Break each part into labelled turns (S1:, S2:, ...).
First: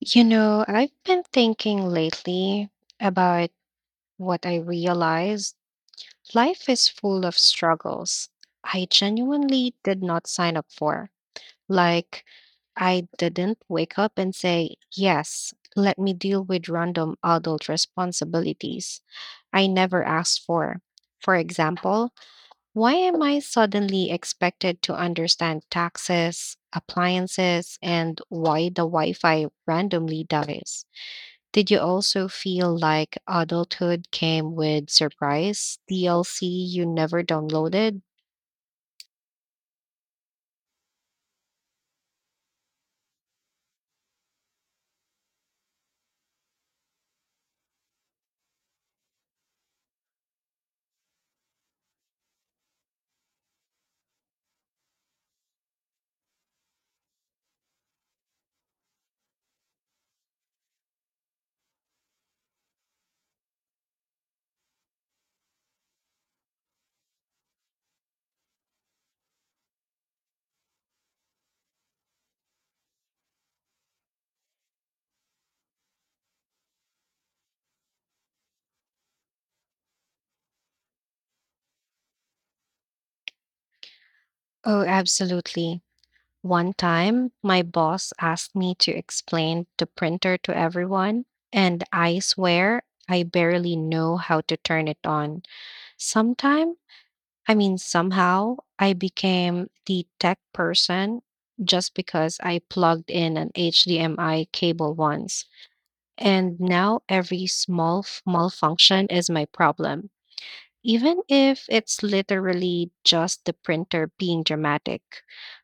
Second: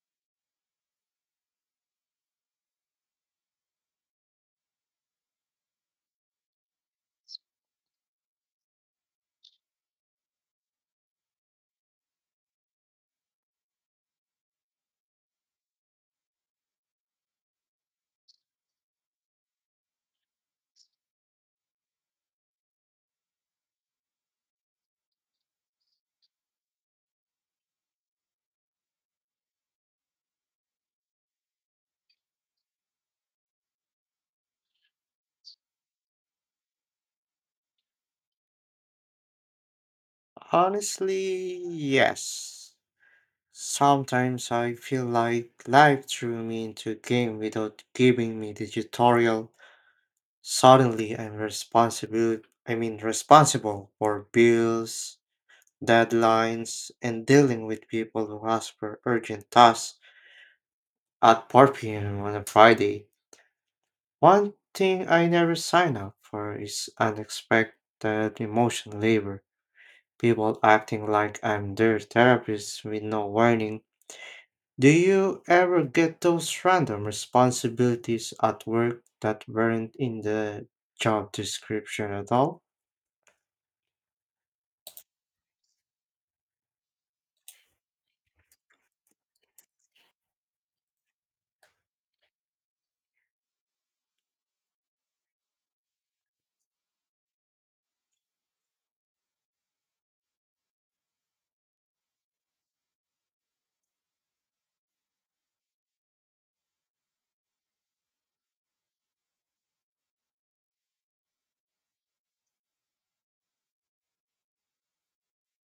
S1: You know, I've been thinking lately about what I realized life is full of struggles I genuinely did not sign up for. Like, I didn't wake up and say, yes, let me deal with random adult responsibilities I never asked for. For example, why am I suddenly expected to understand taxes, appliances, and why the Wi Fi randomly dies? Did you also feel like adulthood came with surprise DLC you never downloaded?
S2: Honestly, yes. Sometimes I feel like life threw me into a game without giving me the tutorial. Suddenly I'm responsible, I mean responsible for bills, deadlines, and dealing with people who ask for urgent tasks at 4 p.m. on a Friday. One thing I never sign up for is unexpected emotional labor. People acting like I'm their therapist with no warning. Do you ever get those random responsibilities at work that weren't in the job description at all?
S1: Oh, absolutely. One time, my boss asked me to explain the printer to everyone, and I swear I barely know how to turn it on. Sometime, somehow, I became the tech person just because I plugged in an HDMI cable once. And now every small malfunction is my problem, even if it's literally just the printer being dramatic.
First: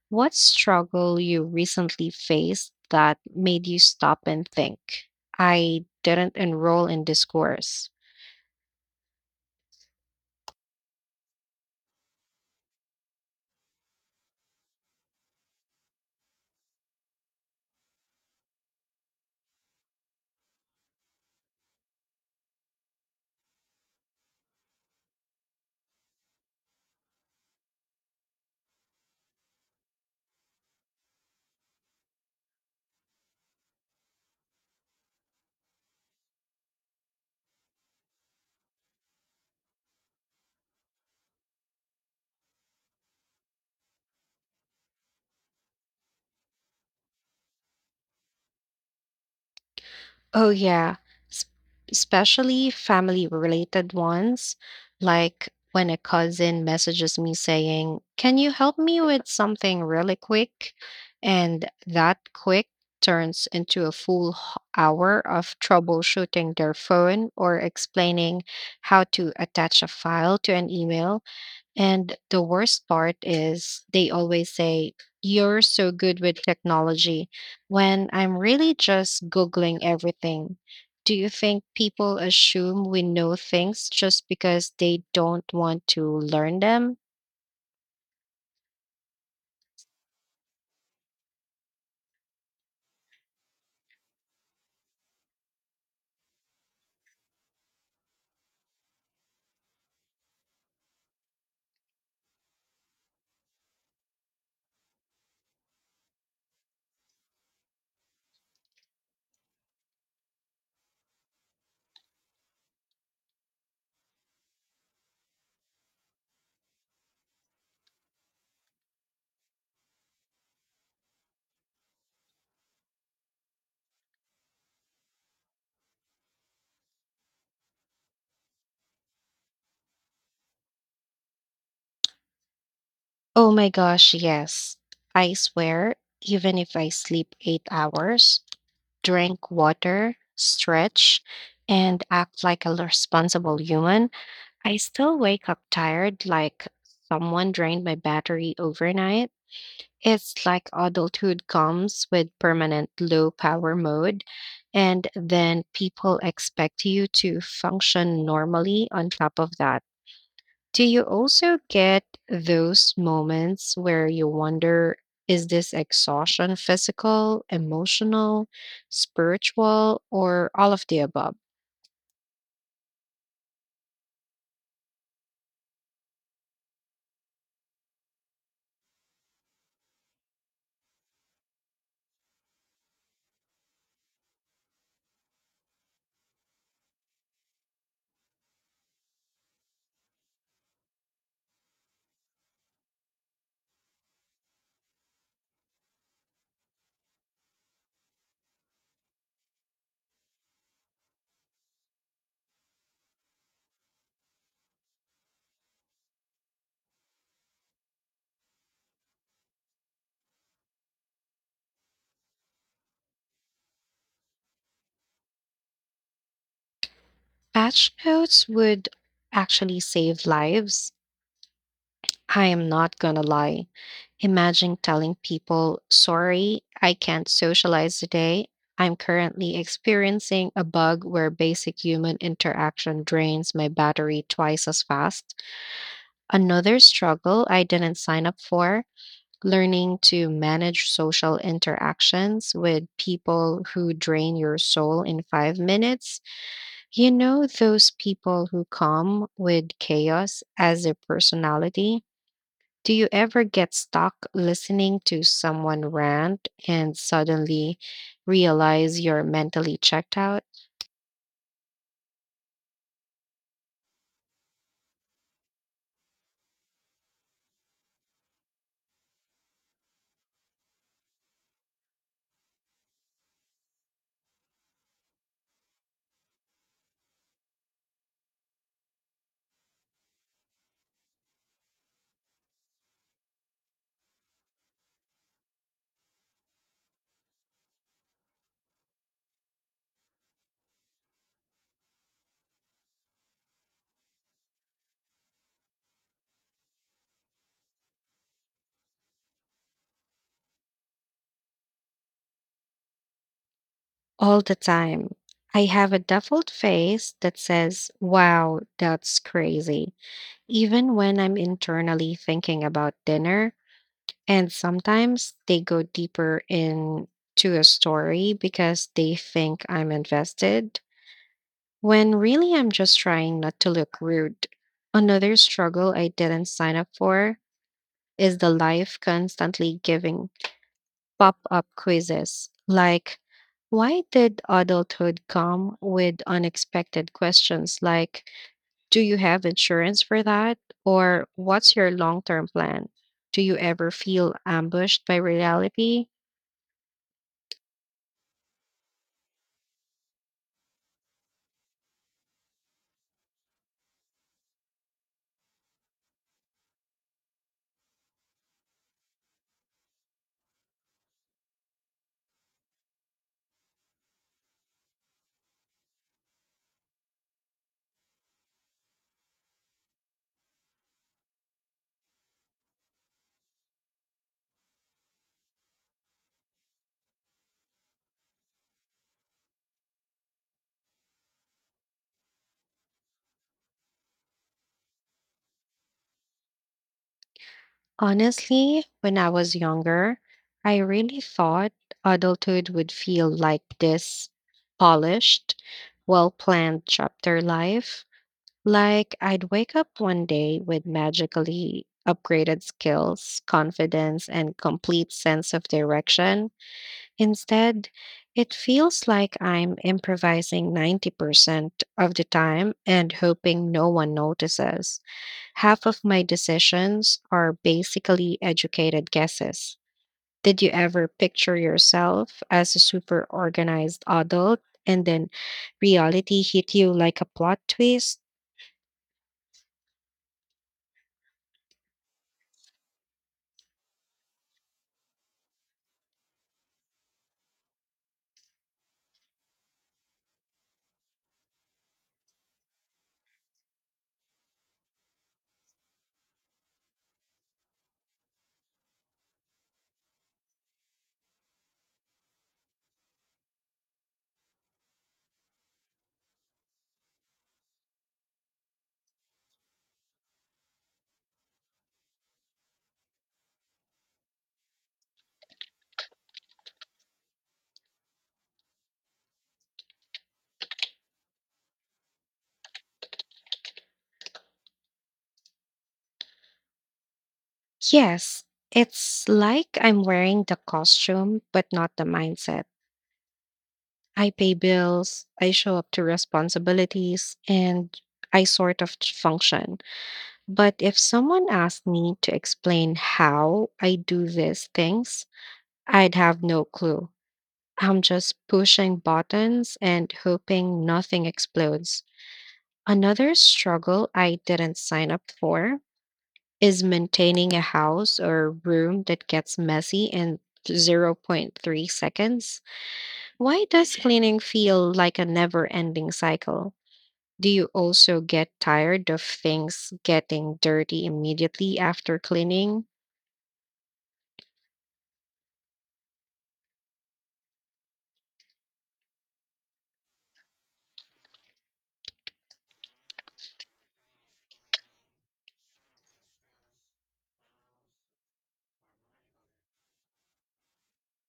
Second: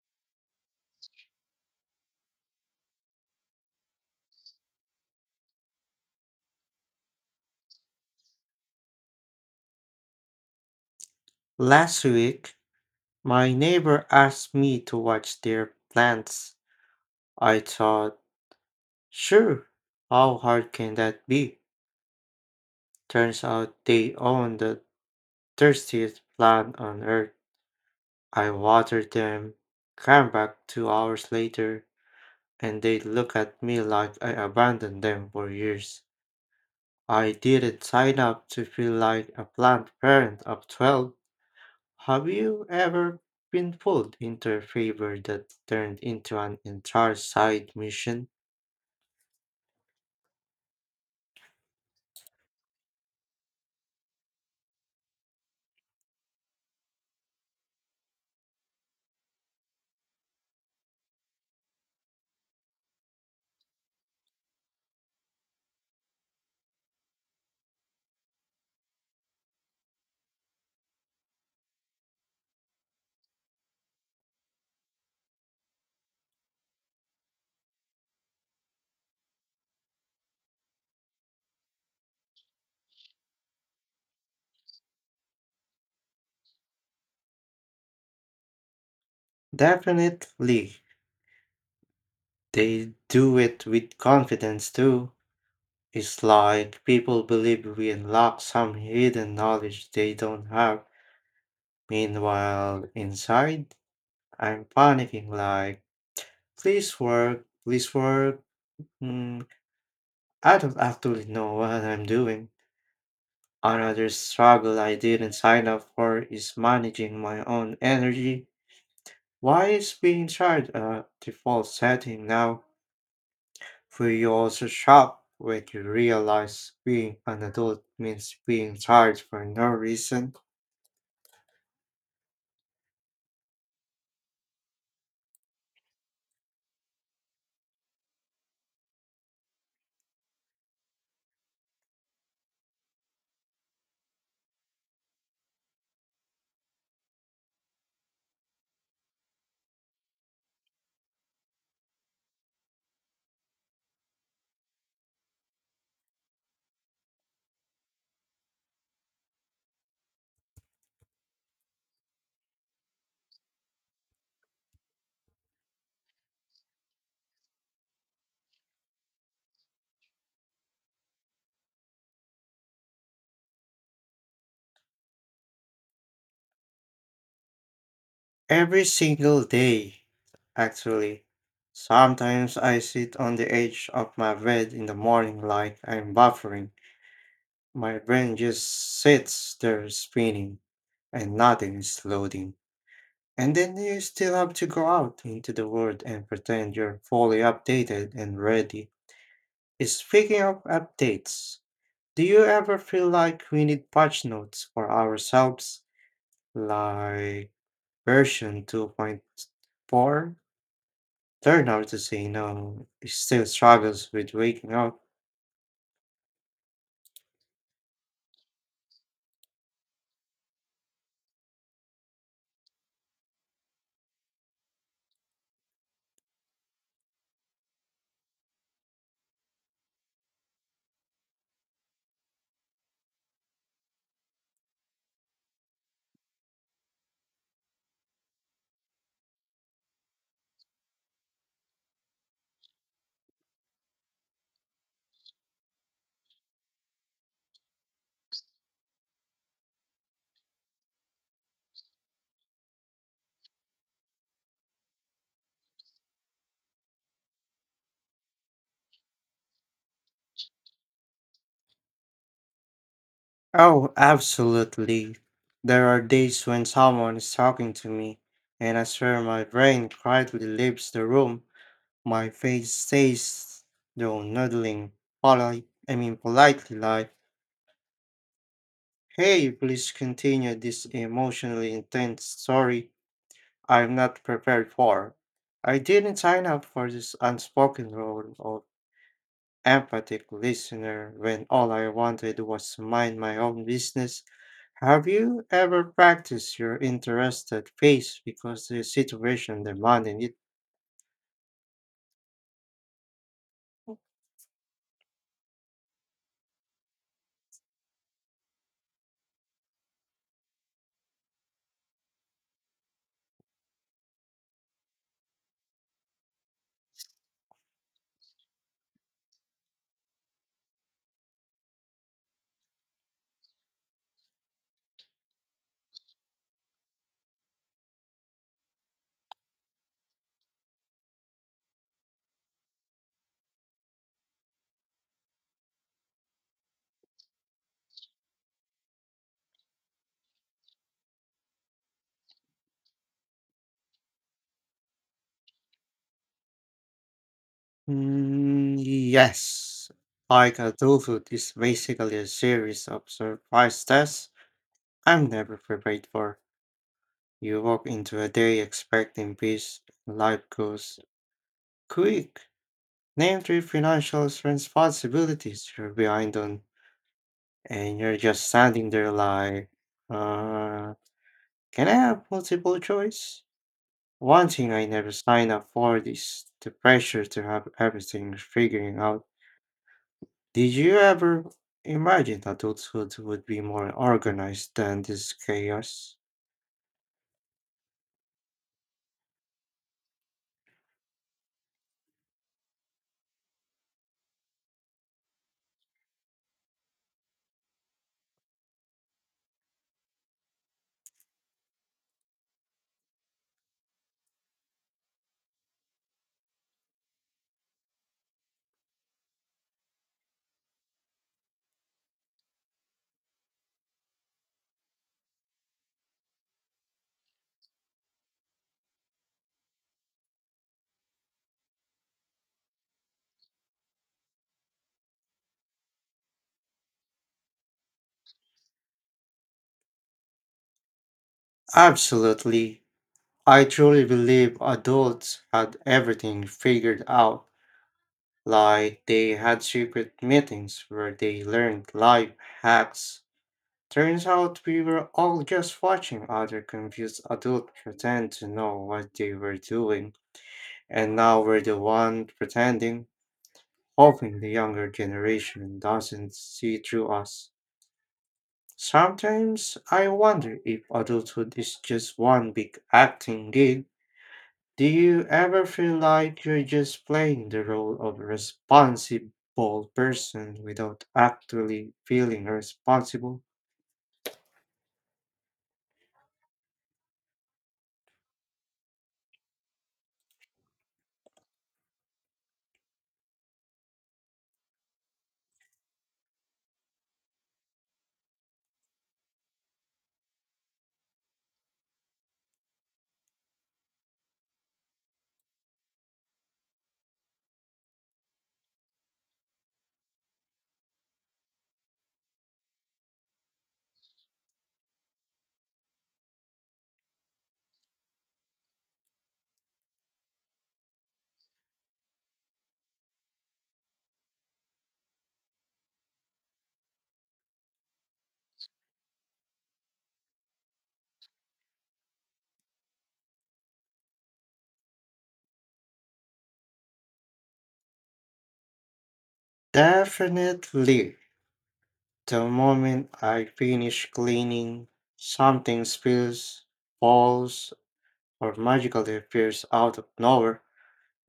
S1: What struggle you recently faced that made you stop and think? I didn't enroll in this course.
S2: Last week, my neighbor asked me to watch their plants. I thought, sure, how hard can that be? Turns out they own the thirstiest plant on earth. I watered them, came back 2 hours later, and they look at me like I abandoned them for years. I didn't sign up to feel like a plant parent of 12. Have you ever been pulled into a favor that turned into an entire side mission?
S1: Oh, yeah. S- Especially family related ones, like when a cousin messages me saying, can you help me with something really quick? And that quick turns into a full hour of troubleshooting their phone or explaining how to attach a file to an email. And the worst part is they always say, you're so good with technology, when I'm really just Googling everything. Do you think people assume we know things just because they don't want to learn them?
S2: Definitely. They do it with confidence too. It's like people believe we unlock some hidden knowledge they don't have. Meanwhile, inside, I'm panicking like, please work, please work. Mm, I don't actually know what I'm doing. Another struggle I didn't sign up for is managing my own energy. Why is being tired a default setting now? Will you also shop when you realize being an adult means being tired for no reason?
S1: Oh my gosh, yes. I swear, even if I sleep 8 hours, drink water, stretch, and act like a responsible human, I still wake up tired, like someone drained my battery overnight. It's like adulthood comes with permanent low power mode, and then people expect you to function normally on top of that. Do you also get those moments where you wonder, is this exhaustion physical, emotional, spiritual, or all of the above?
S2: Every single day, actually. Sometimes I sit on the edge of my bed in the morning like I'm buffering. My brain just sits there spinning and nothing is loading. And then you still have to go out into the world and pretend you're fully updated and ready. Speaking of updates, do you ever feel like we need patch notes for ourselves? Like version 2.4? Learn how to say no. It still struggles with waking up.
S1: Patch notes would actually save lives, I am not gonna lie. Imagine telling people, sorry, I can't socialize today. I'm currently experiencing a bug where basic human interaction drains my battery twice as fast. Another struggle I didn't sign up for, learning to manage social interactions with people who drain your soul in 5 minutes. You know, those people who come with chaos as their personality? Do you ever get stuck listening to someone rant and suddenly realize you're mentally checked out?
S2: Oh, absolutely. There are days when someone is talking to me, and I swear my brain quietly leaves the room. My face stays, though nodding, politely like, hey, please continue this emotionally intense story I'm not prepared for. I didn't sign up for this unspoken role of empathic listener when all I wanted was to mind my own business. Have you ever practiced your interested face because the situation demanded it?
S1: All the time. I have a default face that says, wow, that's crazy, even when I'm internally thinking about dinner. And sometimes they go deeper into a story because they think I'm invested, when really I'm just trying not to look rude. Another struggle I didn't sign up for is the life constantly giving pop up quizzes like, why did adulthood come with unexpected questions like, do you have insurance for that? Or what's your long term plan? Do you ever feel ambushed by reality?
S2: Mm, yes. Like adulthood is basically a series of surprise tests I'm never prepared for. You walk into a day expecting peace, and life goes quick. Name three financial responsibilities you're behind on, and you're just standing there like, uh, can I have multiple choice? One thing I never signed up for is the pressure to have everything figuring out. Did you ever imagine adulthood would be more organized than this chaos?
S1: Honestly, when I was younger, I really thought adulthood would feel like this polished, well planned chapter life. Like, I'd wake up one day with magically upgraded skills, confidence, and complete sense of direction. Instead, it feels like I'm improvising 90% of the time and hoping no one notices. Half of my decisions are basically educated guesses. Did you ever picture yourself as a super organized adult and then reality hit you like a plot twist?
S2: Absolutely. I truly believe adults had everything figured out, like they had secret meetings where they learned life hacks. Turns out we were all just watching other confused adults pretend to know what they were doing, and now we're the one pretending, hoping the younger generation doesn't see through us. Sometimes I wonder if adulthood is just one big acting gig. Do you ever feel like you're just playing the role of a responsible person without actually feeling responsible?
S1: Yes, it's like I'm wearing the costume, but not the mindset. I pay bills, I show up to responsibilities, and I sort of function. But if someone asked me to explain how I do these things, I'd have no clue. I'm just pushing buttons and hoping nothing explodes. Another struggle I didn't sign up for is maintaining a house or room that gets messy in zero point 0.3 seconds. Why does cleaning feel like a never ending cycle? Do you also get tired of things getting dirty immediately after cleaning?
S2: Definitely. The moment I finish cleaning, something spills, falls, or magically appears out of nowhere.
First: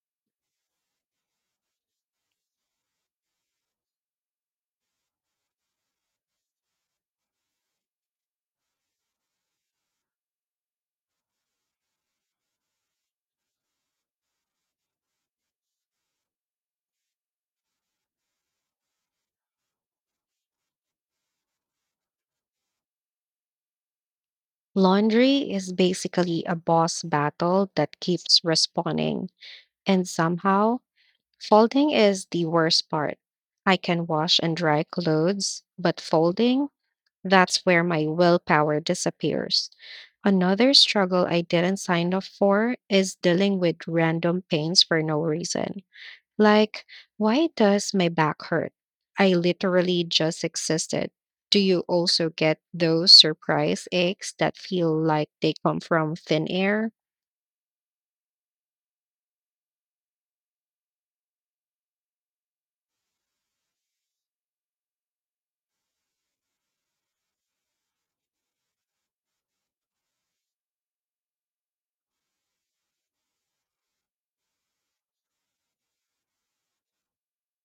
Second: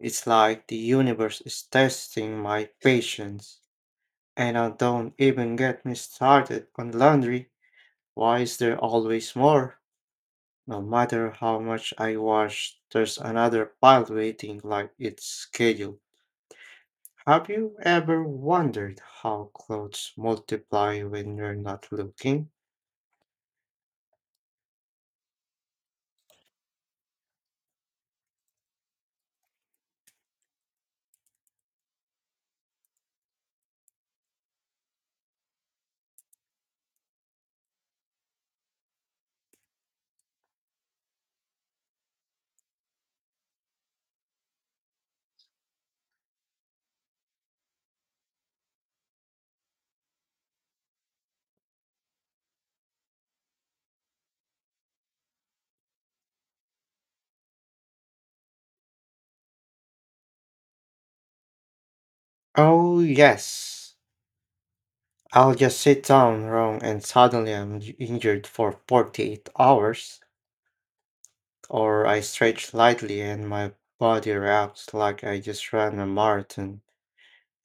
S2: It's like the universe is testing my patience. And I don't even get me started on laundry. Why is there always more? No matter how much I wash, there's another pile waiting like it's scheduled. Have you ever wondered how clothes multiply when you're not looking?
S1: Laundry is basically a boss battle that keeps responding, and somehow, folding is the worst part. I can wash and dry clothes, but folding, that's where my willpower disappears. Another struggle I didn't sign up for is dealing with random pains for no reason. Like, why does my back hurt? I literally just existed. Do you also get those surprise aches that feel like they come from thin air?
S2: Oh, yes. I'll just sit down wrong and suddenly injured for 48 hours. Or I stretch lightly and my body reacts like I just ran a marathon.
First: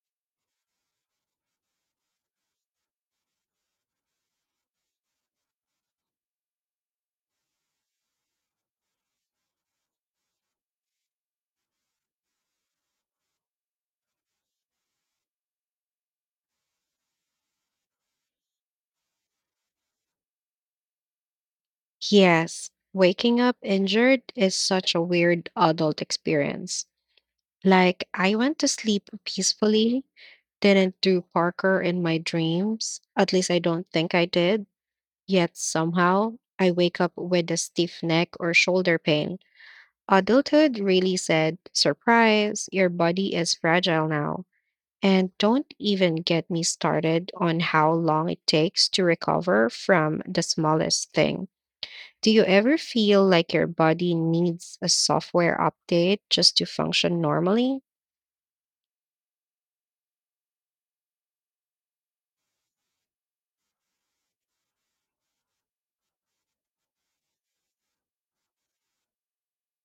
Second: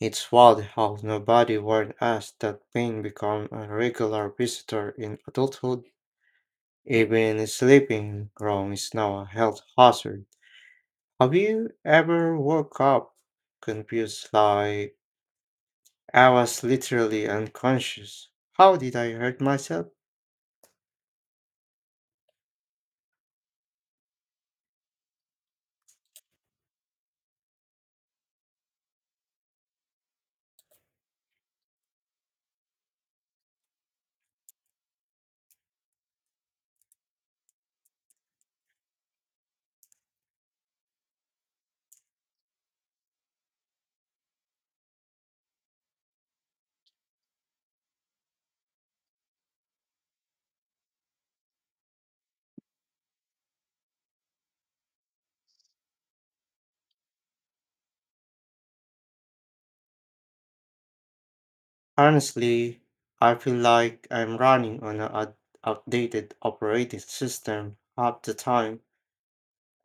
S2: It's wild how nobody warned us that pain become a regular visitor in adulthood. Even sleeping wrong is now a health hazard. Have you ever woke up confused like I was literally unconscious? How did I hurt myself?
S1: Yes, waking up injured is such a weird adult experience. Like, I went to sleep peacefully, didn't do Parker in my dreams. At least I don't think I did. Yet somehow I wake up with a stiff neck or shoulder pain. Adulthood really said, surprise, your body is fragile now. And don't even get me started on how long it takes to recover from the smallest thing. Do you ever feel like your body needs a software update just to function normally?
S2: Honestly, I feel like I'm running on an outdated operating system half the time.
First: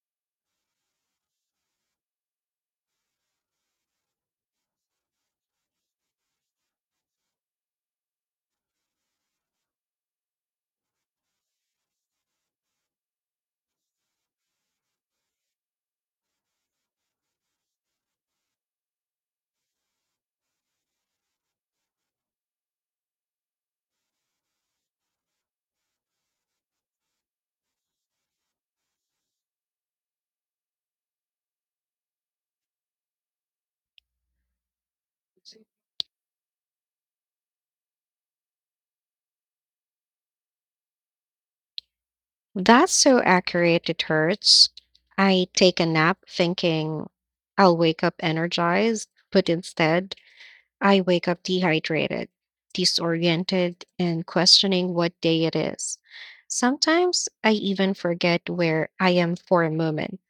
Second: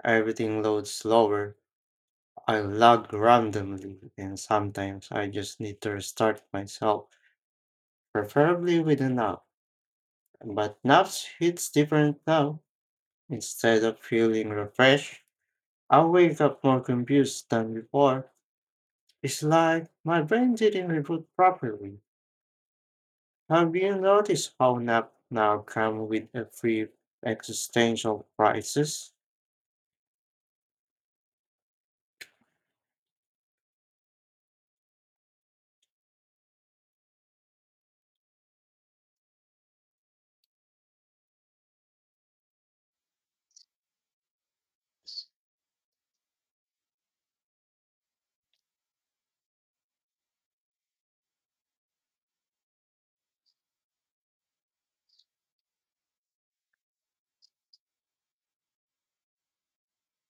S2: Everything loads slower. I lag randomly, and sometimes I just need to restart myself, preferably with an app. But naps hits different now. Instead of feeling refreshed, I wake up more confused than before. It's like my brain didn't reboot properly. Have you noticed how nap now come with a free existential crisis?
S1: Well, that's so accurate, it hurts. I take a nap thinking I'll wake up energized, but instead I wake up dehydrated, disoriented, and questioning what day it is. Sometimes I even forget where I am for a moment.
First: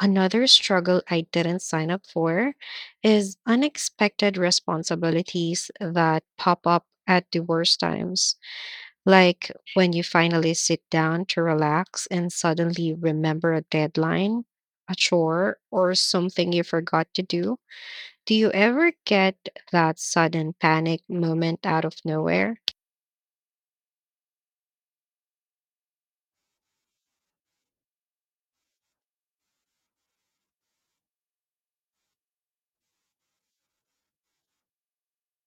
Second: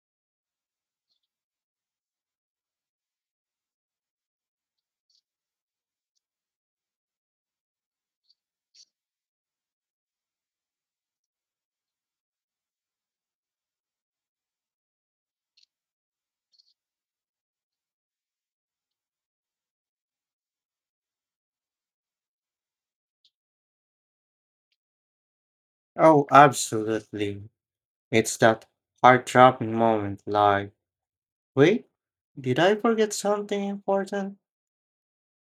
S1: Another struggle I didn't sign up for is unexpected responsibilities that pop up at the worst times. Like when you finally sit down to relax and suddenly remember a deadline, a chore, or something you forgot to do. Do you ever get that sudden panic moment out of nowhere?
S2: Oh, absolutely. It's that heart-dropping moment like, wait, did I forget something important?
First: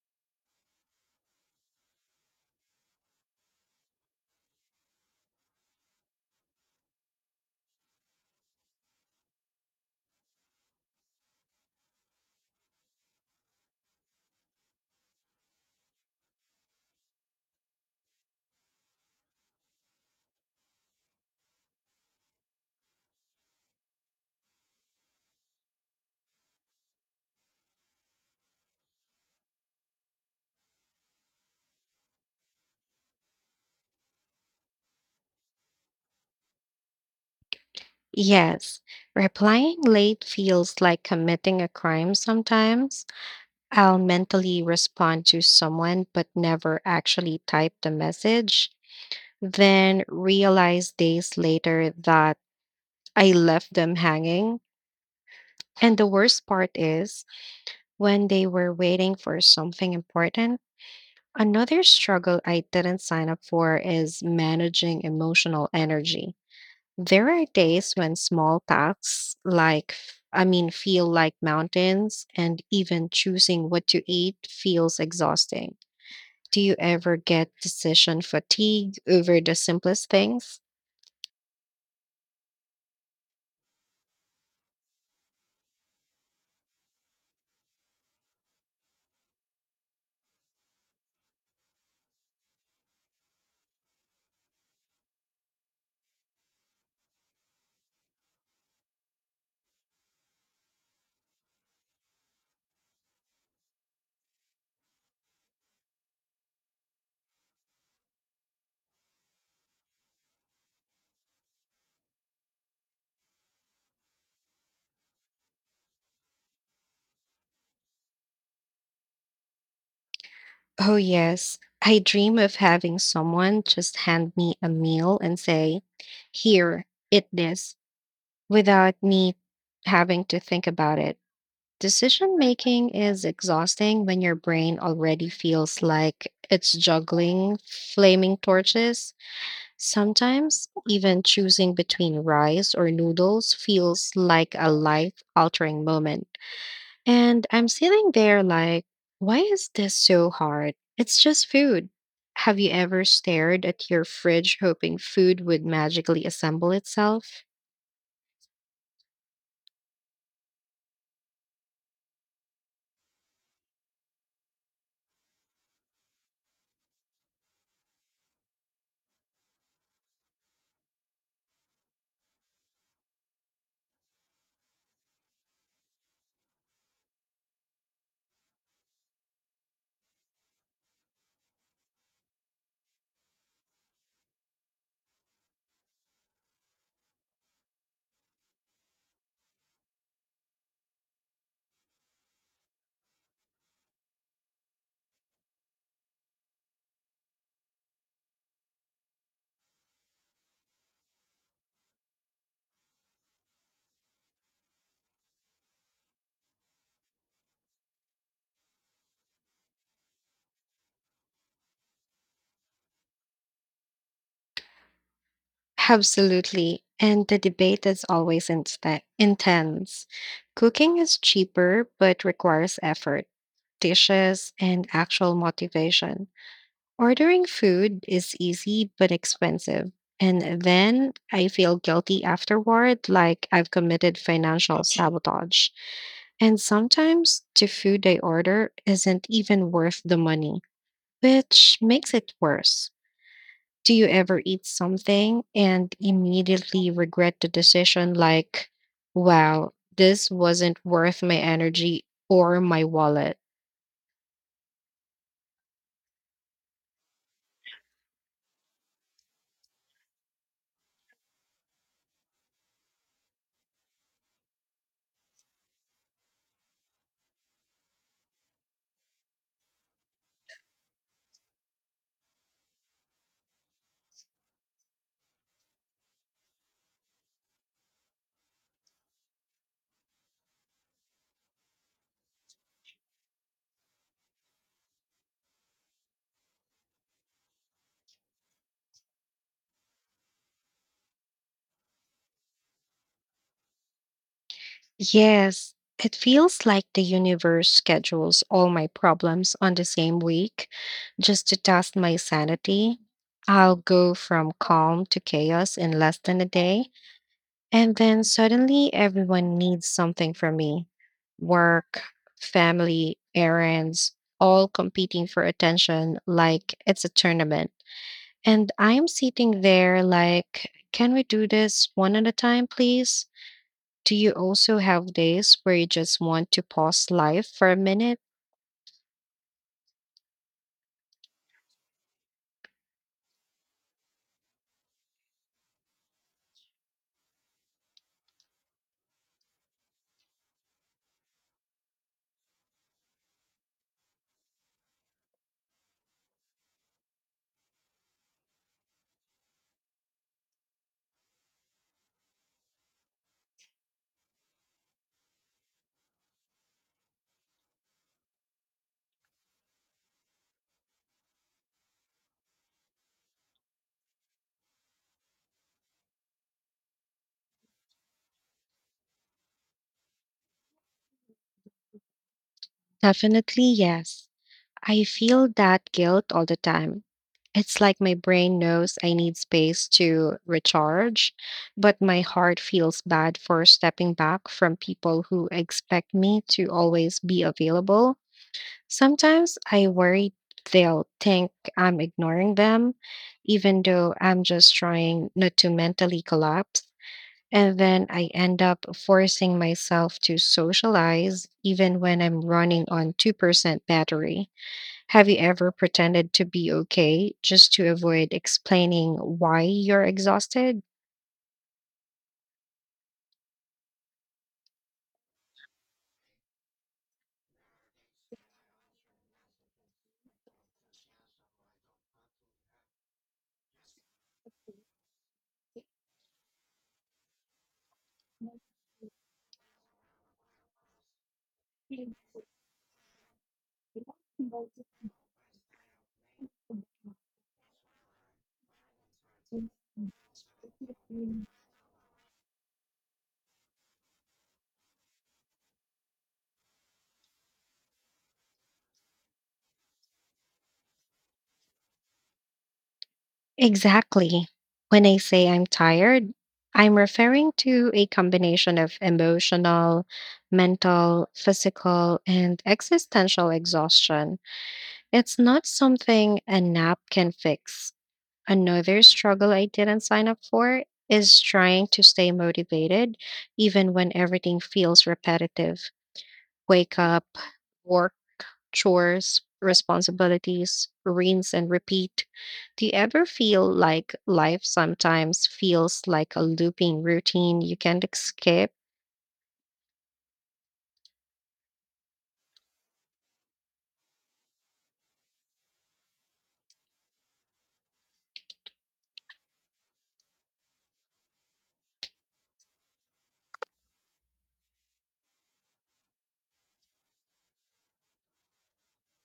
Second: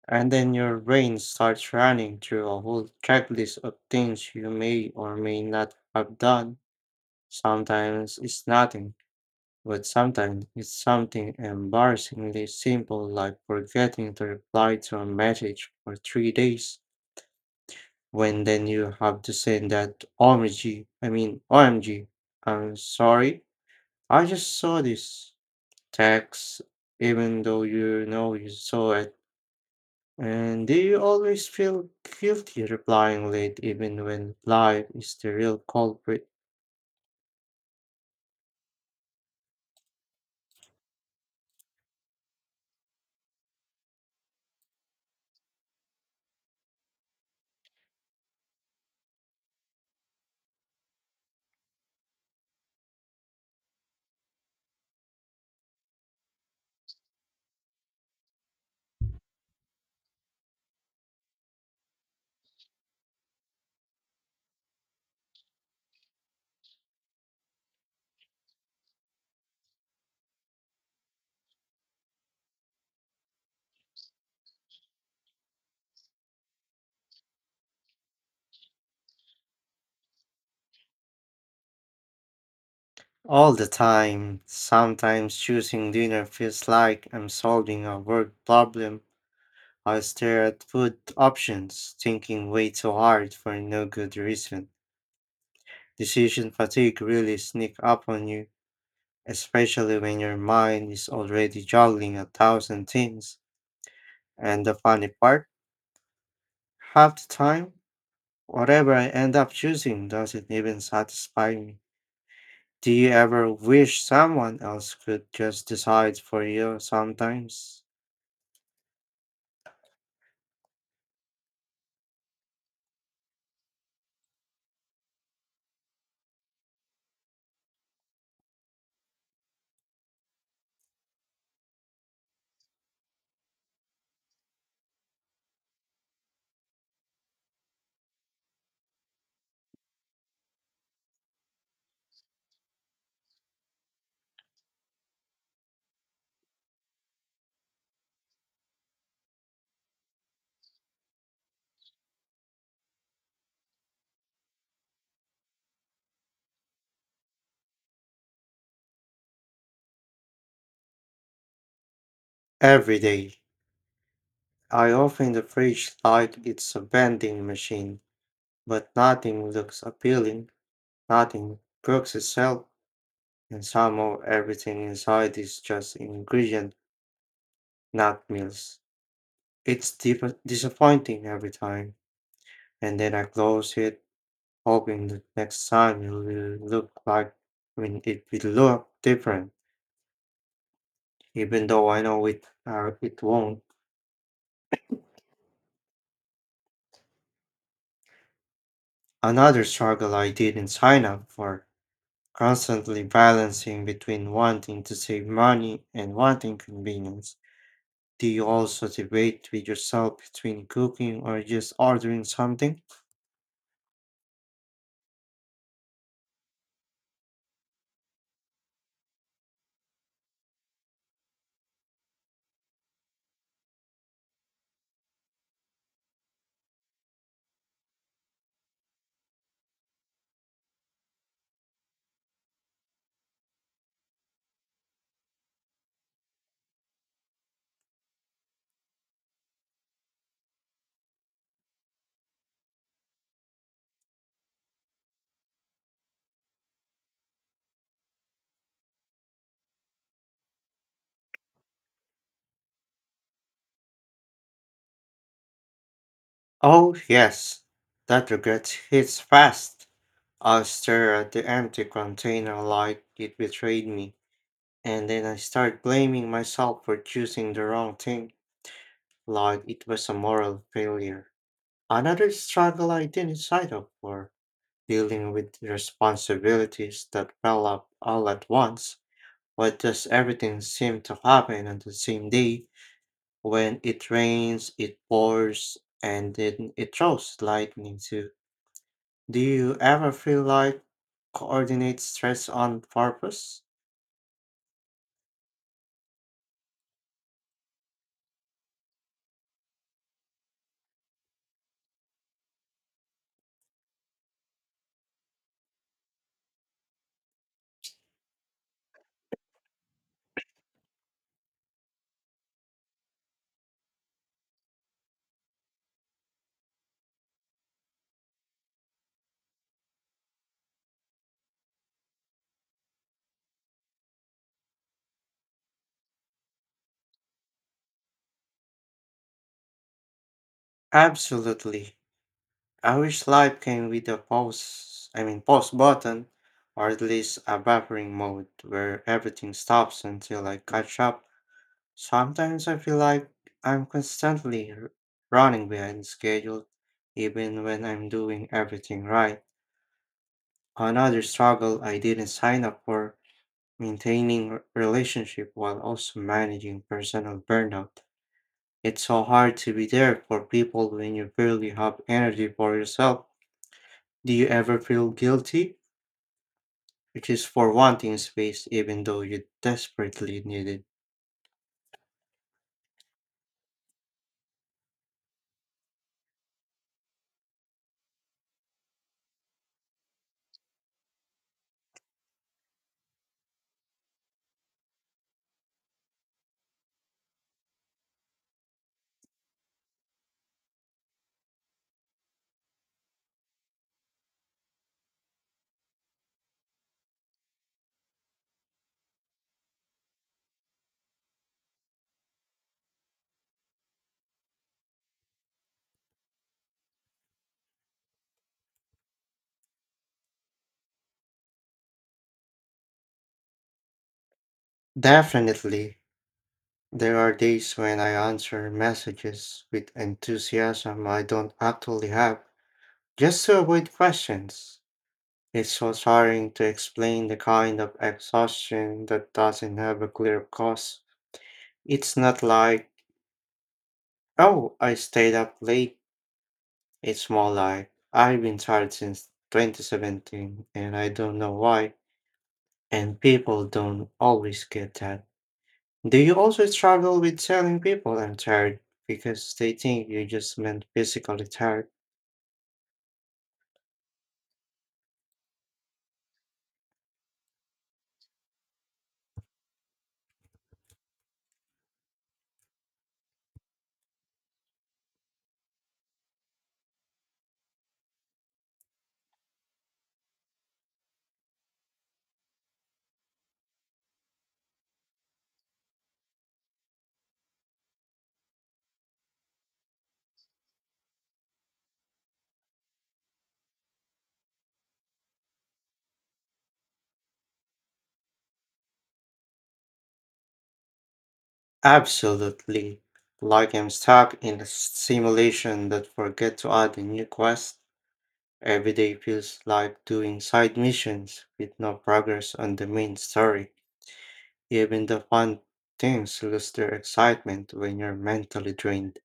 S2: And then your brain starts running through a whole checklist of things you may or may not have done. Sometimes it's nothing, but sometimes it's something embarrassingly simple like forgetting to reply to a message for 3 days, when then you have to send that OMG, I'm sorry, I just saw this text, even though you know you saw it. And do you always feel guilty replying late even when life is the real culprit?
S1: Yes, replying late feels like committing a crime sometimes. I'll mentally respond to someone but never actually type the message, then realize days later that I left them hanging. And the worst part is when they were waiting for something important. Another struggle I didn't sign up for is managing emotional energy. There are days when small tasks like feel like mountains and even choosing what to eat feels exhausting. Do you ever get decision fatigue over the simplest things?
S2: All the time. Sometimes choosing dinner feels like I'm solving a work problem. I stare at food options, thinking way too hard for no good reason. Decision fatigue really sneak up on you, especially when your mind is already juggling a thousand things. And the funny part, half the time, whatever I end up choosing doesn't even satisfy me. Do you ever wish someone else could just decide for you sometimes?
S1: Oh, yes. I dream of having someone just hand me a meal and say, here, eat this, without me having to think about it. Decision making is exhausting when your brain already feels like it's juggling flaming torches. Sometimes, even choosing between rice or noodles feels like a life altering moment. And I'm sitting there like, why is this so hard? It's just food. Have you ever stared at your fridge hoping food would magically assemble itself?
S2: Every day. I open the fridge like it's a vending machine, but nothing looks appealing, nothing cooks itself, and somehow everything inside is just ingredient, not meals. It's disappointing every time, and then I close it hoping that next time it will look like I mean it will look different, even though I know it won't. Another struggle I didn't sign up for, constantly balancing between wanting to save money and wanting convenience. Do you also debate with yourself between cooking or just ordering something?
S1: Absolutely. And the debate is always intense. Cooking is cheaper but requires effort, dishes, and actual motivation. Ordering food is easy but expensive. And then I feel guilty afterward, like I've committed financial sabotage. And sometimes the food I order isn't even worth the money, which makes it worse. Do you ever eat something and immediately regret the decision, like, wow, this wasn't worth my energy or my wallet?
S2: Oh yes, that regret hits fast. I stare at the empty container like it betrayed me. And then I started blaming myself for choosing the wrong thing, like it was a moral failure. Another struggle I didn't sign up for, dealing with responsibilities that fell up all at once, but just everything seemed to happen on the same day. When it rains, it pours, and then it throws lightning too. Do you ever feel like coordinate stress on purpose?
S1: Yes, it feels like the universe schedules all my problems on the same week just to test my sanity. I'll go from calm to chaos in less than a day, and then suddenly everyone needs something from me. Work, family, errands, all competing for attention like it's a tournament. And I'm sitting there like, can we do this one at a time, please? Do you also have days where you just want to pause life for a minute?
S2: Absolutely. I wish life came with a pause button, or at least a buffering mode where everything stops until I catch up. Sometimes I feel like I'm constantly running behind schedule, even when I'm doing everything right. Another struggle I didn't sign up for, maintaining relationship while also managing personal burnout. It's so hard to be there for people when you barely have energy for yourself. Do you ever feel guilty which is for wanting space even though you desperately need it?
S1: Definitely, yes. I feel that guilt all the time. It's like my brain knows I need space to recharge, but my heart feels bad for stepping back from people who expect me to always be available. Sometimes I worry they'll think I'm ignoring them, even though I'm just trying not to mentally collapse. And then I end up forcing myself to socialize even when I'm running on 2% battery. Have you ever pretended to be okay just to avoid explaining why you're exhausted?
S2: Definitely, there are days when I answer messages with enthusiasm I don't actually have, just to avoid questions. It's so tiring to explain the kind of exhaustion that doesn't have a clear cause. It's not like, oh, I stayed up late. It's more like, I've been tired since 2017 and I don't know why. And people don't always get that. Do you also struggle with telling people I'm tired because they think you just meant physically tired?
S1: Exactly. When I say I'm tired, I'm referring to a combination of emotional, mental, physical, and existential exhaustion. It's not something a nap can fix. Another struggle I didn't sign up for is trying to stay motivated even when everything feels repetitive. Wake up, work, chores, responsibilities, rinse and repeat. Do you ever feel like life sometimes feels like a looping routine you can't escape?
S2: Absolutely. Like I'm stuck in a simulation that forget to add a new quest. Every day feels like doing side missions with no progress on the main story. Even the fun things lose their excitement when you're mentally drained,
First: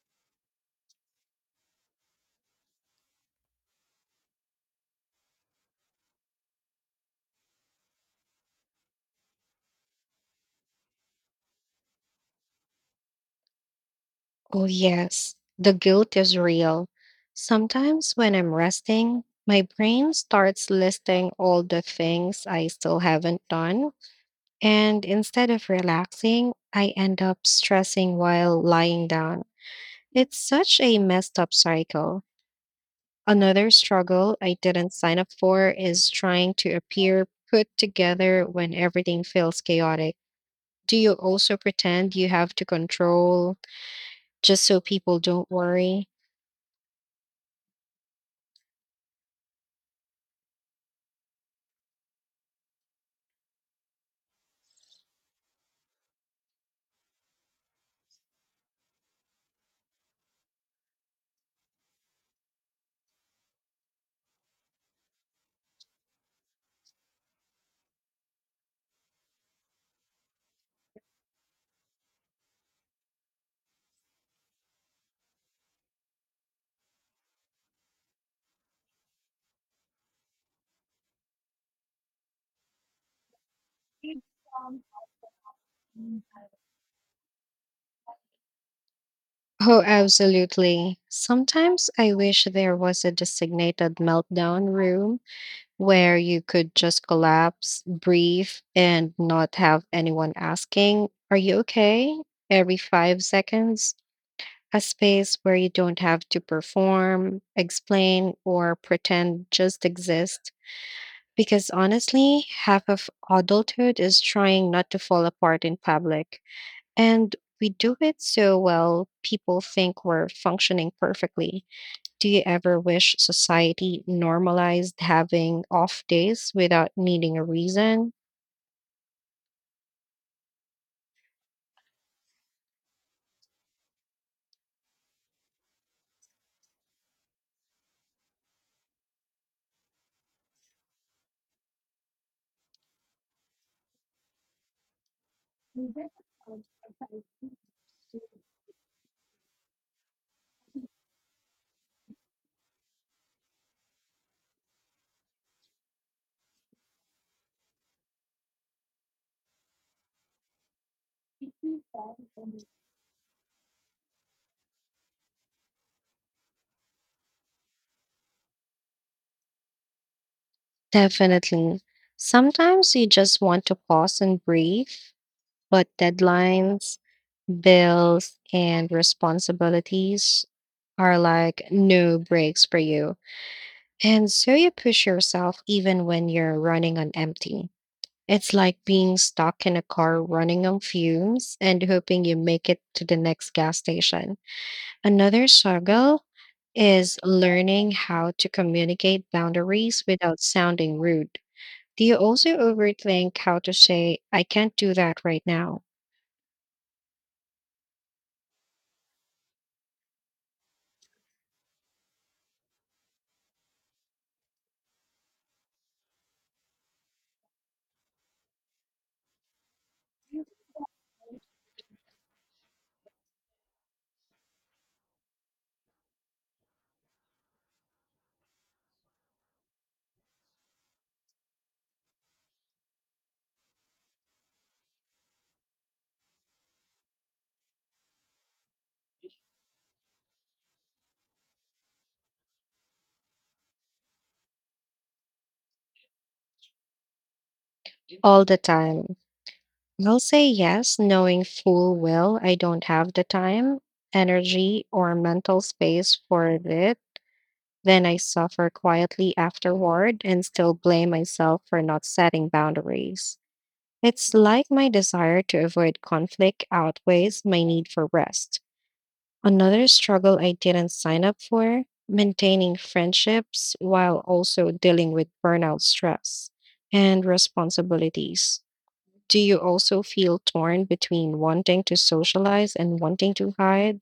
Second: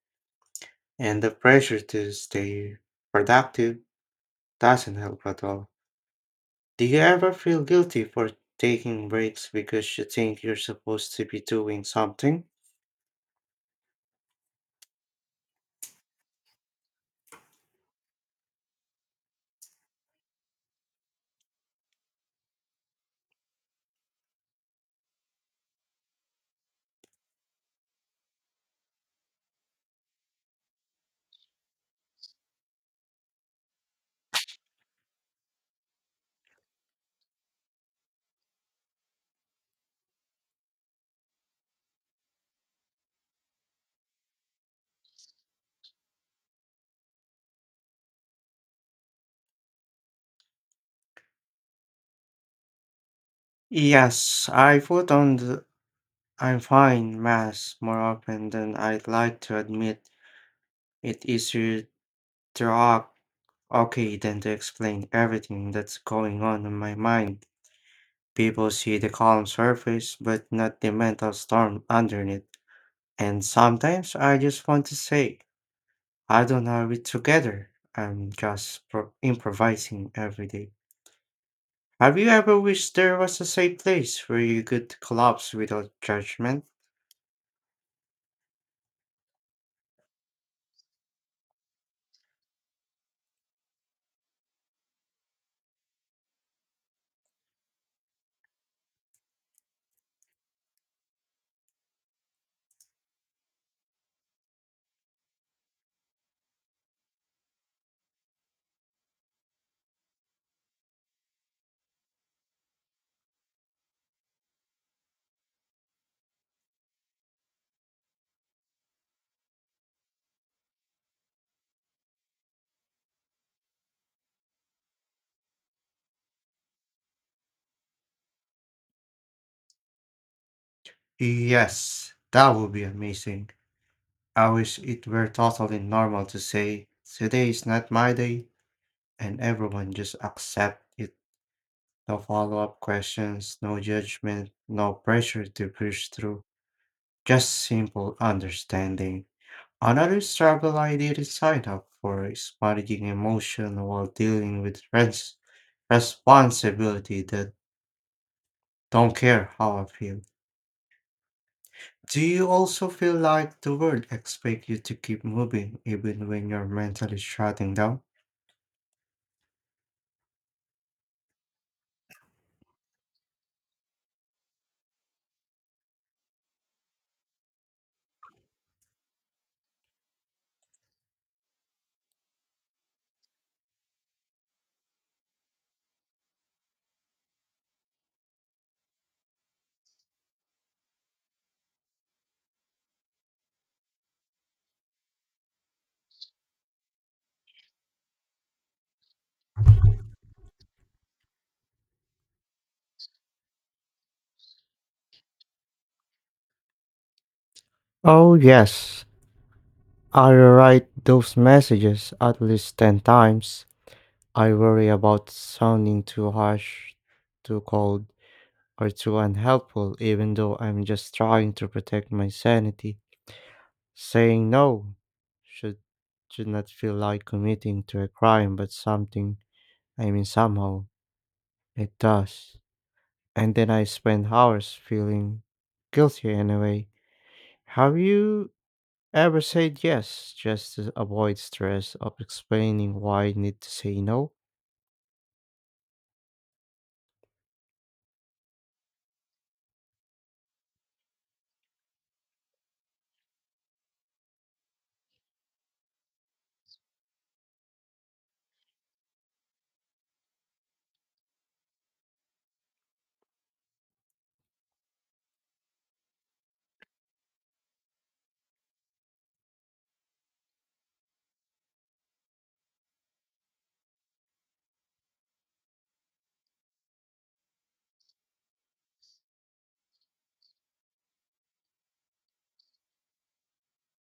S2: and the pressure to stay productive doesn't help at all. Do you ever feel guilty for taking breaks because you think you're supposed to be doing something?
S1: Oh, yes. The guilt is real. Sometimes when I'm resting, my brain starts listing all the things I still haven't done. And instead of relaxing, I end up stressing while lying down. It's such a messed up cycle. Another struggle I didn't sign up for is trying to appear put together when everything feels chaotic. Do you also pretend you have to control just so people don't worry?
S2: Yes, I put on the I'm fine mask more often than I'd like to admit. It's easier to act okay than to explain everything that's going on in my mind. People see the calm surface, but not the mental storm underneath. And sometimes I just want to say, I don't have it together. I'm just improvising every day. Have you ever wished there was a safe place where you could collapse without judgment?
S1: Oh, absolutely. Sometimes I wish there was a designated meltdown room where you could just collapse, breathe, and not have anyone asking, are you okay? every 5 seconds. A space where you don't have to perform, explain, or pretend just exist. Because honestly, half of adulthood is trying not to fall apart in public. And we do it so well, people think we're functioning perfectly. Do you ever wish society normalized having off days without needing a reason?
S2: Yes, that would be amazing. I wish it were totally normal to say, today is not my day, and everyone just accept it. No follow up questions, no judgment, no pressure to push through, just simple understanding. Another struggle I didn't sign up for is managing emotion while dealing with responsibility that don't care how I feel. Do you also feel like the world expects you to keep moving even when you're mentally shutting down?
S1: Definitely. Sometimes you just want to pause and breathe, but deadlines, bills, and responsibilities are like no breaks for you. And so you push yourself even when you're running on empty. It's like being stuck in a car running on fumes and hoping you make it to the next gas station. Another struggle is learning how to communicate boundaries without sounding rude. Do you also overthink how to say, I can't do that right now?
S2: Oh, yes. I write those messages at least 10 times. I worry about sounding too harsh, too cold, or too unhelpful, even though I'm just trying to protect my sanity. Saying no should, should not feel like committing to a crime, but somehow, it does. And then I spend hours feeling guilty anyway. Have you ever said yes just to avoid stress of explaining why you need to say no?
S1: All the time. I'll say yes, knowing full well I don't have the time, energy, or mental space for it. Then I suffer quietly afterward and still blame myself for not setting boundaries. It's like my desire to avoid conflict outweighs my need for rest. Another struggle I didn't sign up for, maintaining friendships while also dealing with burnout, stress, and responsibilities. Do you also feel torn between wanting to socialize and wanting to hide?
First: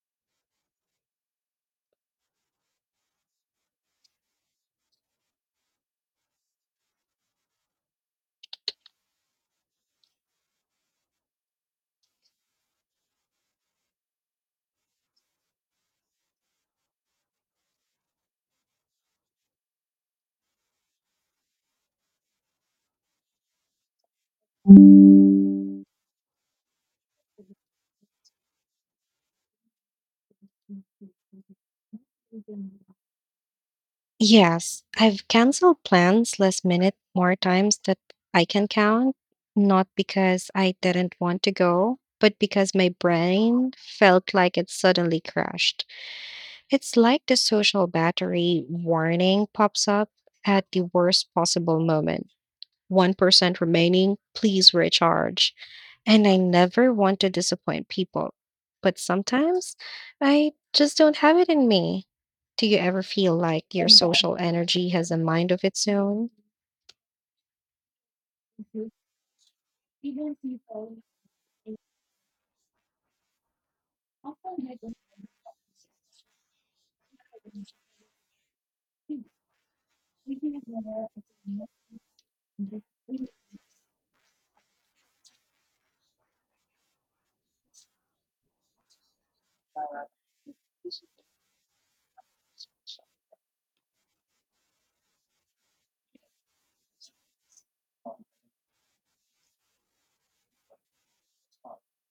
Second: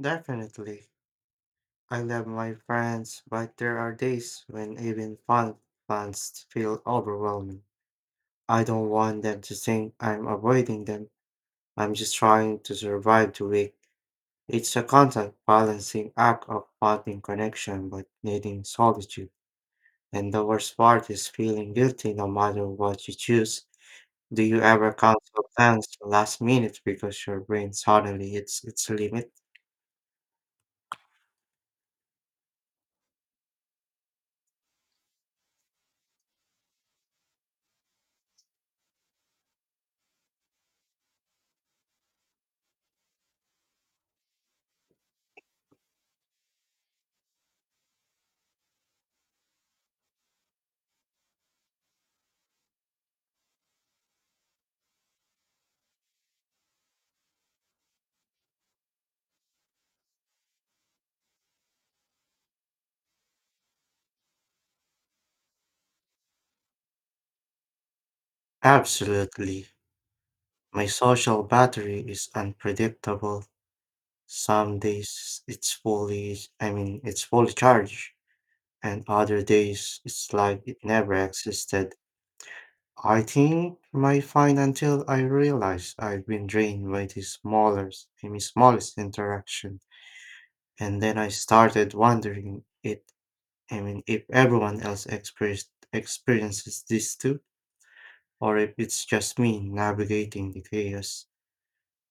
S2: Definitely. I love my friends, but there are days when even fun plans feel overwhelming. I don't want them to think I'm avoiding them. I'm just trying to survive the week. It's a constant balancing act of wanting connection but needing solitude. And the worst part is feeling guilty no matter what you choose. Do you ever cancel plans to last minute because your brain suddenly hits its limit?
S1: Yes, I've canceled plans last minute more times that I can count, not because I didn't want to go, but because my brain felt like it suddenly crashed. It's like the social battery warning pops up at the worst possible moment. 1% remaining, please recharge. And I never want to disappoint people, but sometimes I just don't have it in me. Do you ever feel like your social energy has a mind of its own?
S2: Absolutely. My social battery is unpredictable. Some days it's fully charged, and other days it's like it never existed. I think my fine until I realize I've been drained by the smallest interaction. And then I started wondering it I mean if everyone else experienced experiences this too, or if it's just me navigating the chaos.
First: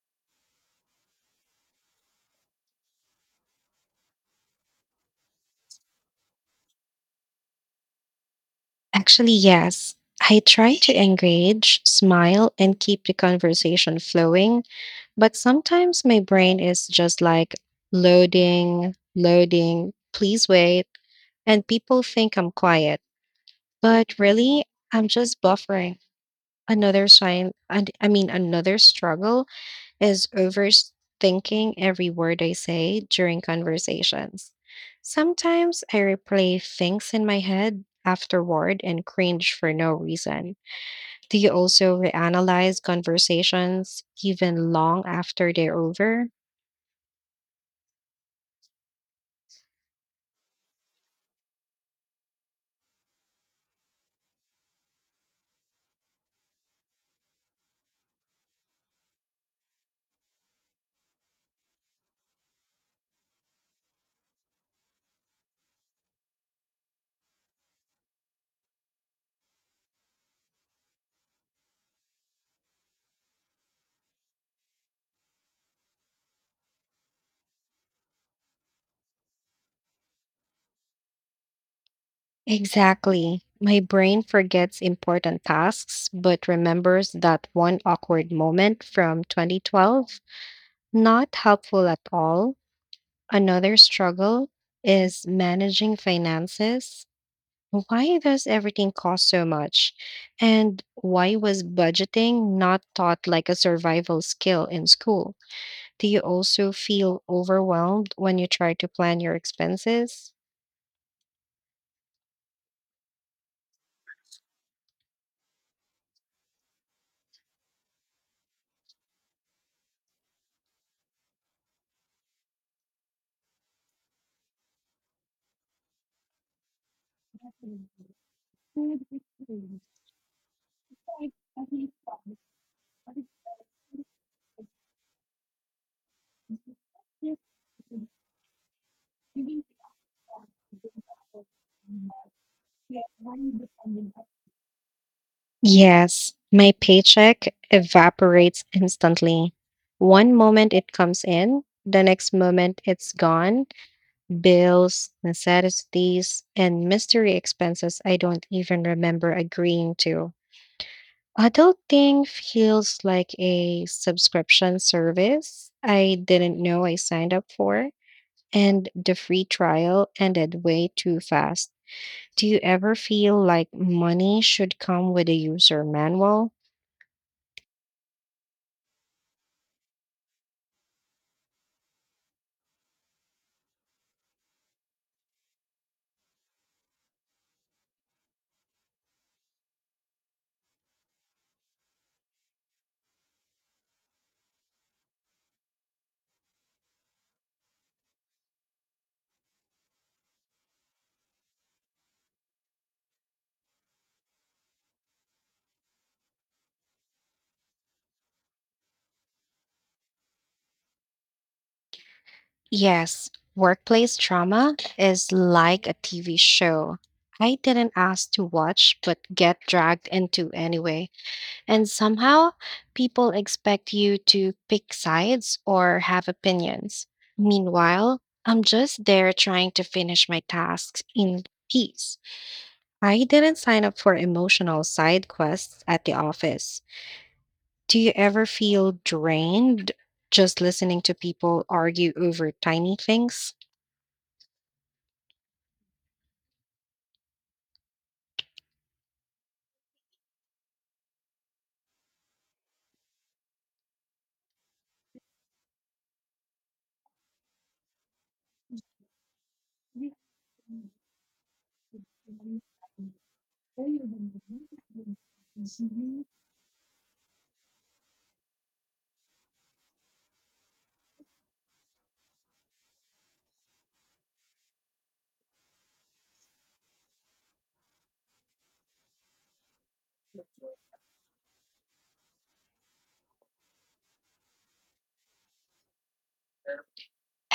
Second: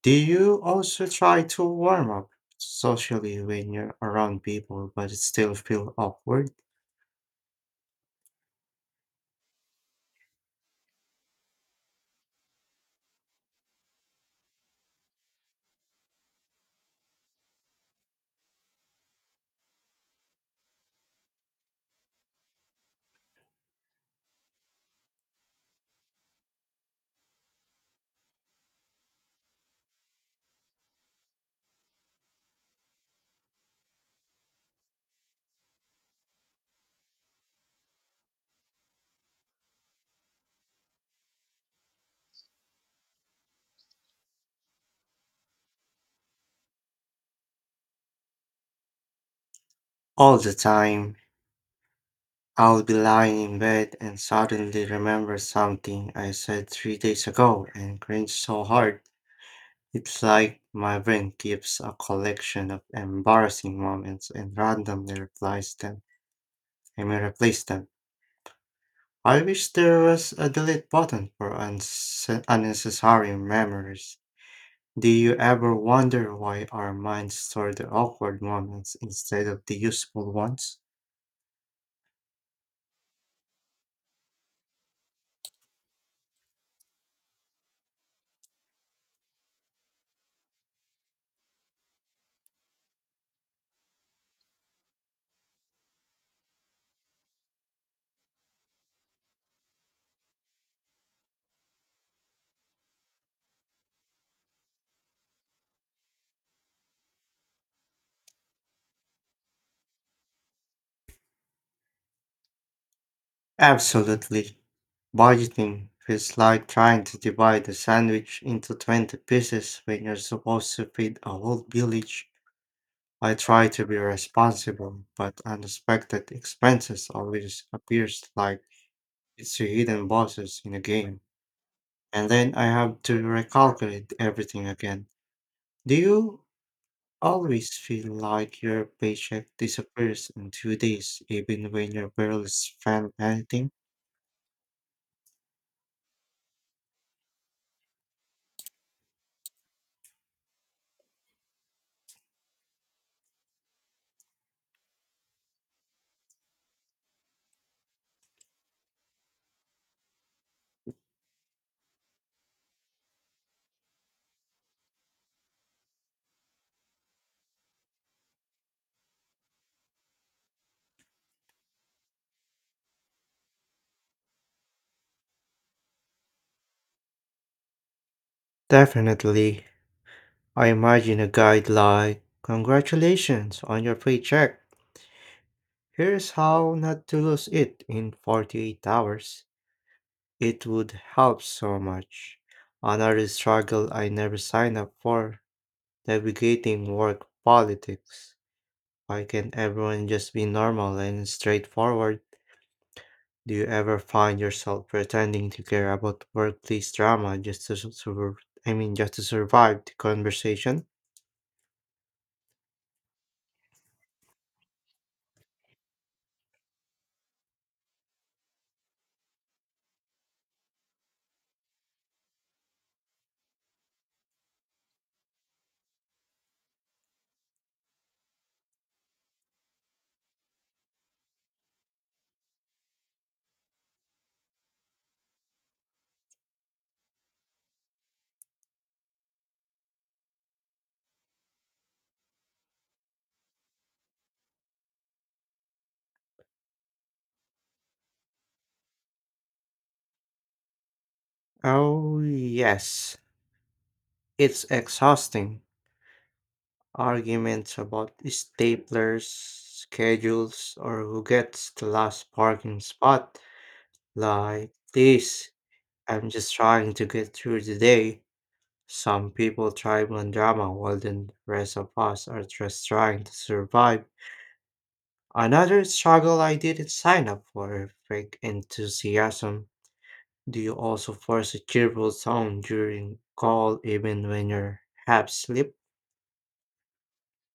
S2: Do you also try to warm up socially when you're around people but it still feel awkward?
S1: Actually, yes. I try to engage, smile, and keep the conversation flowing, but sometimes my brain is just like loading, loading, please wait. And people think I'm quiet, but really, I'm just buffering. Another sign, and I mean, Another struggle is overthinking every word I say during conversations. Sometimes I replay things in my head afterward and cringe for no reason. Do you also reanalyze conversations even long after they're over?
S2: All the time. I'll be lying in bed and suddenly remember something I said 3 days ago and cringe so hard. It's like my brain keeps a collection of embarrassing moments and randomly replies them. I mean, replace them. I wish there was a delete button for unnecessary memories. Do you ever wonder why our minds store the awkward moments instead of the useful ones?
S1: Exactly. My brain forgets important tasks but remembers that one awkward moment from 2012. Not helpful at all. Another struggle is managing finances. Why does everything cost so much? And why was budgeting not taught like a survival skill in school? Do you also feel overwhelmed when you try to plan your expenses?
S2: Absolutely. Budgeting feels like trying to divide a sandwich into 20 pieces when you're supposed to feed a whole village. I try to be responsible, but unexpected expenses always appears like it's a hidden bosses in a game. And then I have to recalculate everything again. Do you always feel like your paycheck disappears in 2 days even when you barely spend anything?
S1: Yes, my paycheck evaporates instantly. One moment it comes in, the next moment it's gone. Bills, necessities, and mystery expenses I don't even remember agreeing to. Adulting feels like a subscription service I didn't know I signed up for, and the free trial ended way too fast. Do you ever feel like money should come with a user manual?
S2: Definitely. I imagine a guide like, Congratulations on your paycheck. Here's how not to lose it in 48 hours. It would help so much. Another struggle I never signed up for navigating work politics. Why can't everyone just be normal and straightforward? Do you ever find yourself pretending to care about workplace drama just to survive the conversation?
S1: Yes, workplace trauma is like a TV show I didn't ask to watch but get dragged into anyway. And somehow, people expect you to pick sides or have opinions. Meanwhile, I'm just there trying to finish my tasks in peace. I didn't sign up for emotional side quests at the office. Do you ever feel drained just listening to people argue over tiny things?
S2: Oh, yes. It's exhausting. Arguments about staplers, schedules, or who gets the last parking spot. Like, please, I'm just trying to get through the day. Some people thrive on drama while the rest of us are just trying to survive. Another struggle I didn't sign up for fake enthusiasm. Do you also force a cheerful tone during call even when you're half asleep?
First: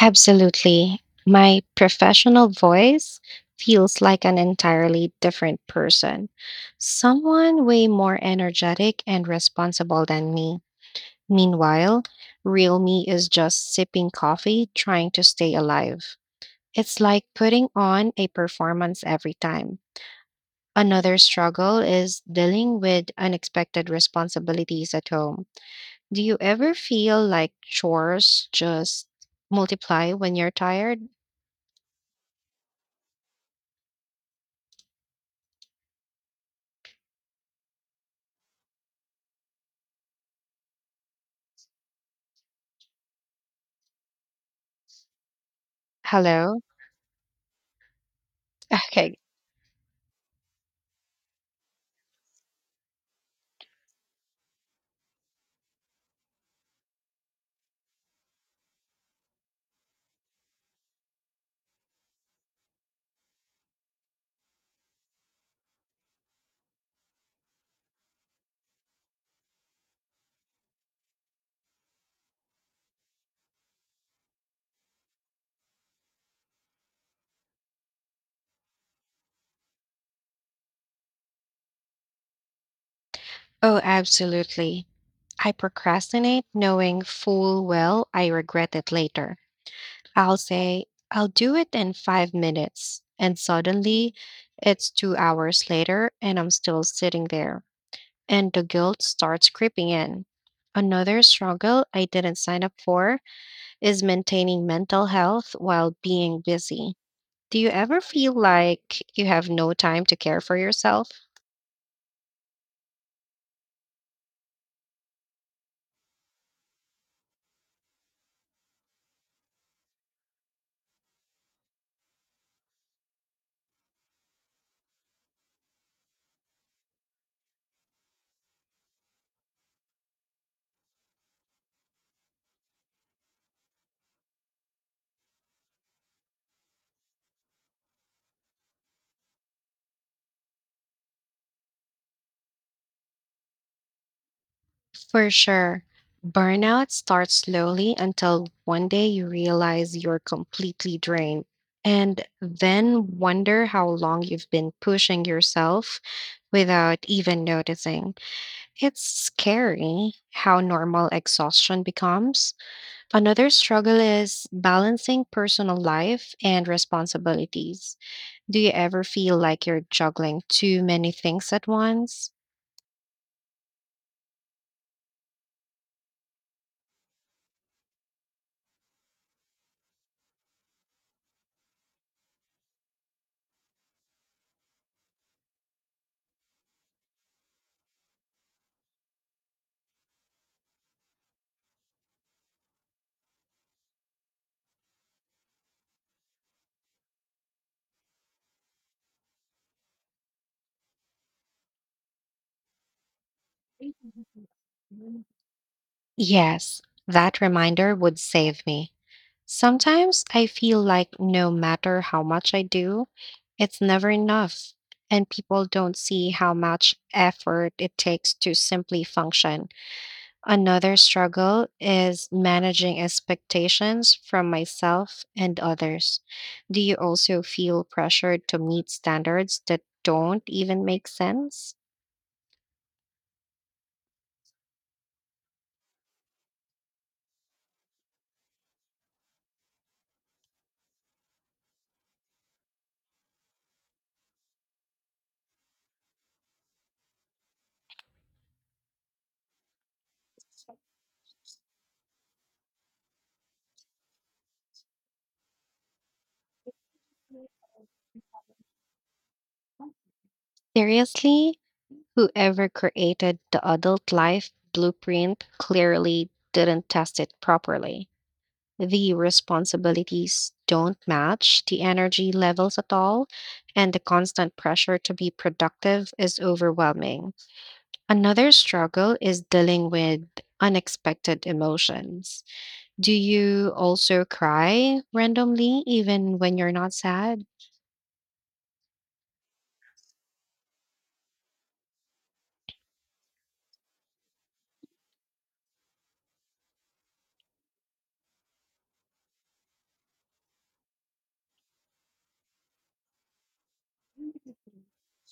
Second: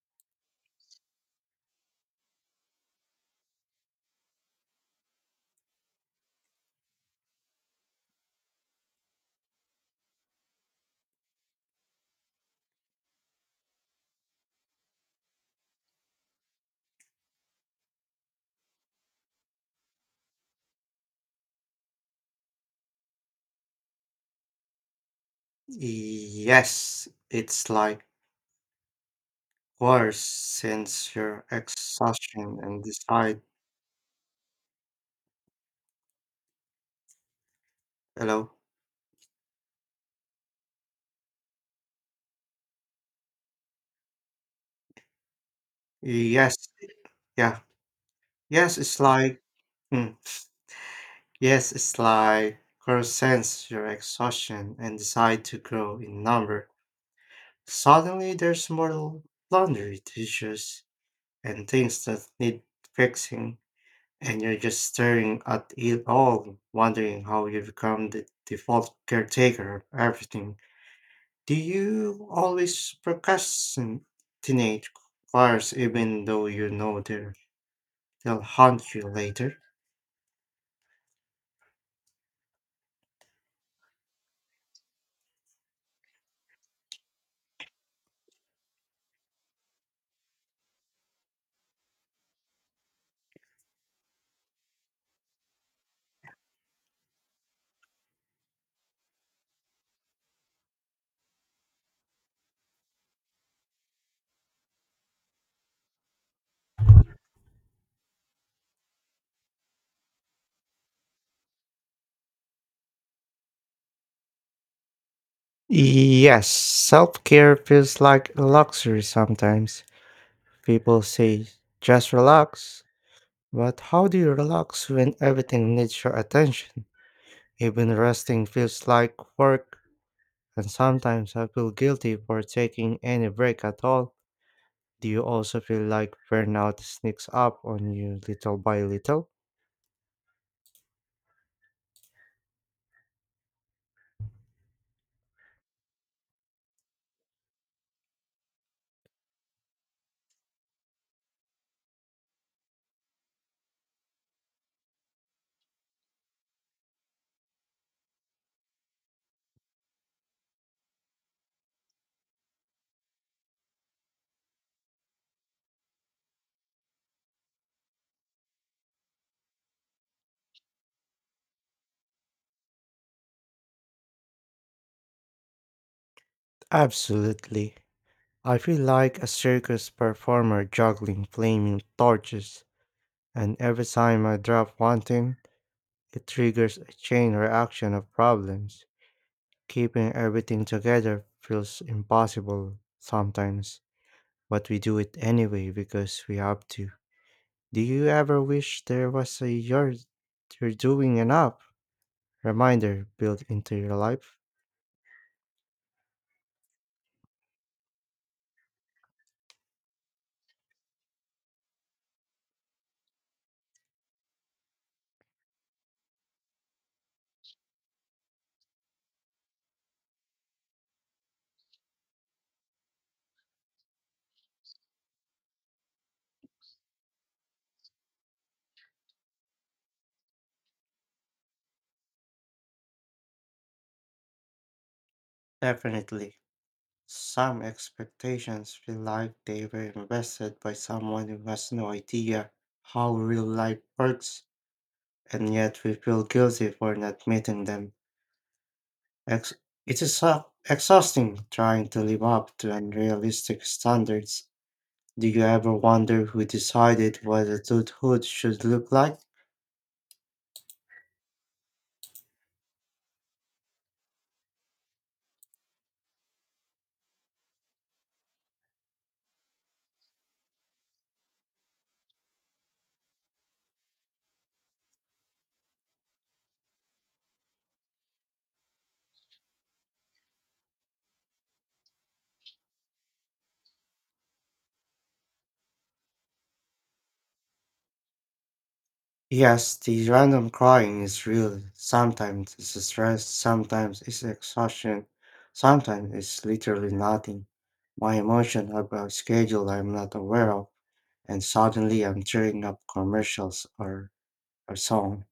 S1: Absolutely. My professional voice feels like an entirely different person. Someone way more energetic and responsible than me. Meanwhile, real me is just sipping coffee, trying to stay alive. It's like putting on a performance every time. Another struggle is dealing with unexpected responsibilities at home. Do you ever
S2: Yes,
S1: feel like
S2: it's like
S1: chores just multiply
S2: worse
S1: when you're tired?
S2: since your exhaustion and decide hello. Yes,
S1: Hello?
S2: yeah, yes, it's
S1: Okay.
S2: like. hmm. Yes, it's like crows sense your exhaustion and decide to grow in number. Suddenly, there's more laundry, dishes, and things that need fixing, and you're just staring at it all, wondering how you become the default caretaker of everything. Do you always procrastinate chores even though you know they'll haunt you later?
S1: Oh, absolutely. I procrastinate knowing full well I regret it later. I'll say, I'll do it in 5 minutes. And suddenly it's 2 hours later and I'm still sitting there. And the guilt starts creeping in. Another struggle I didn't sign up for is maintaining mental health while being busy. Do you ever feel like you have no time to care for yourself?
S2: Yes, self care feels like a luxury sometimes. People say, just relax. But how do you relax when everything needs your attention? Even resting feels like work, and sometimes I feel guilty for taking any break at all. Do you also feel like burnout sneaks up on you little by little?
S1: For sure. Burnout starts slowly until one day you realize you're completely drained and then wonder how long you've been pushing yourself without even noticing. It's scary how normal exhaustion becomes. Another struggle is balancing personal life and responsibilities. Do you ever feel like you're juggling too many things at once?
S2: Absolutely. I feel like a circus performer juggling flaming torches, and every time I drop one thing, it triggers a chain reaction of problems. Keeping everything together feels impossible sometimes, but we do it anyway because we have to. Do you ever wish there was a you're doing enough reminder built into your life?
S1: Yes, that reminder would save me. Sometimes I feel like no matter how much I do, it's never enough, and people don't see how much effort it takes to simply function. Another struggle is managing expectations from myself and others. Do you also feel pressured to meet standards that don't even make sense?
S2: Definitely. Some expectations feel like they were invested by someone who has no idea how real life works, and yet we feel guilty for not meeting them. Ex- it's exhausting trying to live up to unrealistic standards. Do you ever wonder who decided what adulthood should look like?
S1: Seriously, whoever created the adult life blueprint clearly didn't test it properly. The responsibilities don't match the energy levels at all, and the constant pressure to be productive is overwhelming. Another struggle is dealing with unexpected emotions. Do you also cry randomly, even when you're not sad?
S2: Yes, the random crying is real. Sometimes it's stress, sometimes it's exhaustion, sometimes it's literally nothing. My emotions have a schedule I'm not aware of, and suddenly I'm tearing up commercials or a song.